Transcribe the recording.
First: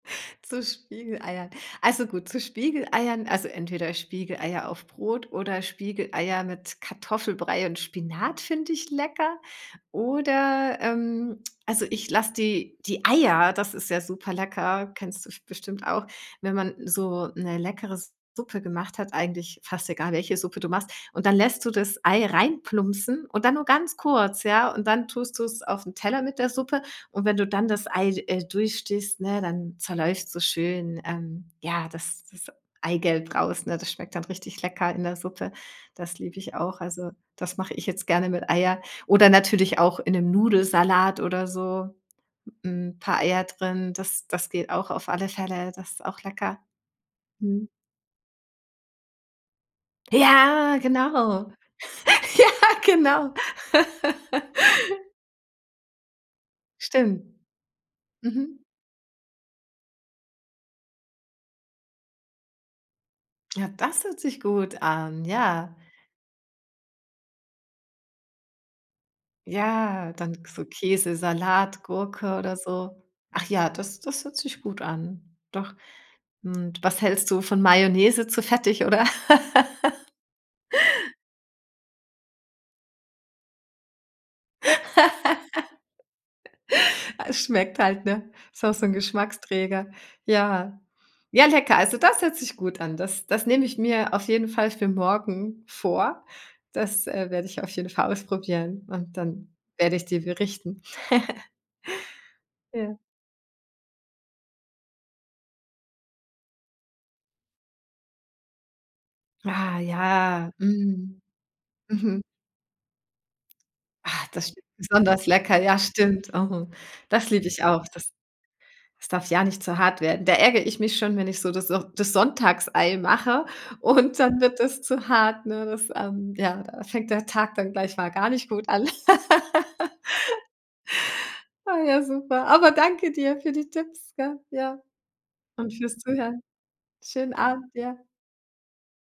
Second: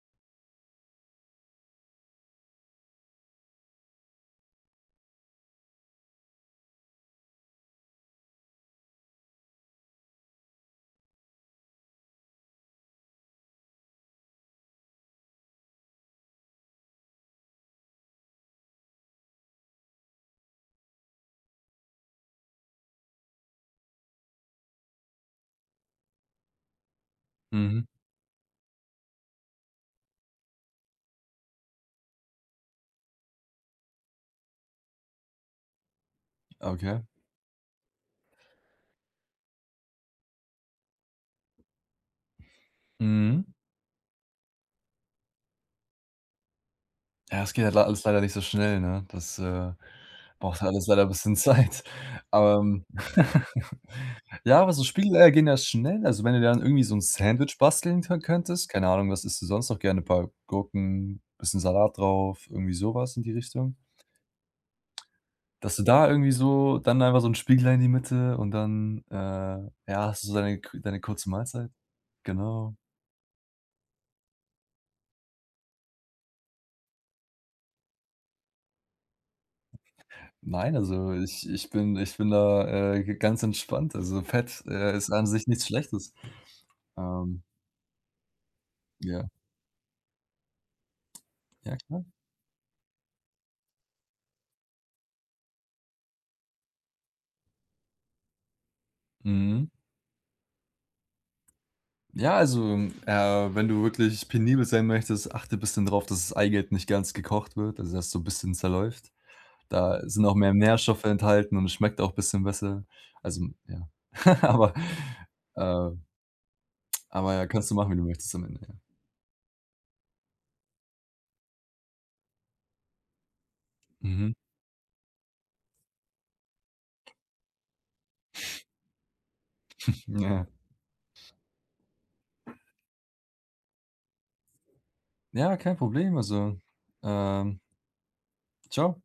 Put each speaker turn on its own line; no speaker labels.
Zu Spiegeleiern. Also gut, zu Spiegeleiern, also entweder Spiegeleier auf Brot oder Spiegeleier mit Kartoffelbrei und Spinat finde ich lecker. Oder, ähm, also, ich lasse die die Eier, das ist ja super lecker, kennst du f bestimmt auch, wenn man so 'ne leckere Suppe gemacht hat, eigentlich fast egal, welche Suppe du machst. Und dann lässt du das Ei reinplumpsen und dann nur ganz kurz, ja? Und dann tust du's auf 'n Teller mit der Suppe. Und wenn du dann
Mhm.
das Ei, äh, durchstichst, ne, dann zerläuft's so schön, ähm, ja, das das Eigelb raus, ne, das schmeckt dann richtig lecker in der Suppe. Das liebe ich auch.
Okay.
Also, das mache ich jetzt gerne mit Eier oder natürlich auch in 'nem Nudelsalat oder so, hm, paar
Mhm.
Eier drin, das das geht auch auf alle Fälle, das ist auch lecker.
Ja, es geht
Mhm.
halt leider alles leider nicht so schnell, ne? Das, äh, braucht halt
Ja.
alles leider 'n bisschen
genau.
Zeit.
Ja,
Ähm.
genau.
Ja, aber so Spiegelei gehen ja schnell, also wenn du dann irgendwie so 'n
Stimmt.
Sandwich basteln kö
Mhm.
könntest, keine Ahnung, was isst du sonst noch gerne? Paar Gurken, bisschen Salat drauf, irgendwie so was in die
Ja,
Richtung?
das hört sich gut an,
Dass
ja.
du da irgendwie so dann einfach so 'n Spiegelei in die Mitte und dann, äh, ja,
Ja,
hast du
dann
deine
so
kü deine
Käse,
kurze Mahlzeit?
Salatgurke oder
Genau.
so. Ach ja, das das hört sich gut an. Doch. Und was hältst du von Mayonnaise zu fettig, oder?
Nein, also ich ich bin ich bin da, äh, g ganz entspannt. Also Fett, äh, ist an sich nichts Schlechtes. Ähm
Schmeckt halt, ne? Ist auch so 'n
Ja.
Geschmacksträger. Ja. Ja, lecker.
Ja
Also
klar.
das hört sich gut an. Das das nehme ich mir auf jeden Fall für morgen vor. Das, äh, werde ich auf jeden Fall ausprobieren und dann
Mhm.
werde ich dir berichten.
Ja, also,
Ja.
äh, wenn du wirklich penibel sein möchtest, achte bisschen drauf, dass das Eigelb nicht ganz gekocht wird, also dass so 'n bisschen zerläuft.
Ah,
Da sind auch mehr
ja.
Nährstoffe
Mm.
enthalten und es schmeckt auch
Mhm.
bisschen besser. Also ja,
Ah. Das sch
aber,
besonders lecker. Ja,
äh
stimmt. Oh, das
Aber ja,
lieb ich
kannst du
auch.
machen, wie du
Das
möchtest am Ende, ja.
das darf ja nicht zu hart werden. Da ärgere ich mich schon, wenn ich so das auch das Sonntagsei mache und
Mhm.
dann wird das zu hart, ne? Das, ähm ja, da fängt der Tag dann gleich mal gar nicht gut an.
Ja.
Ah ja, super. Aber danke dir für die Tipps, gell? Ja.
Ja,
Und
kein
für's
Problem,
Zuhören.
also,
Schönen
ähm
Abend, ja.
Tschau.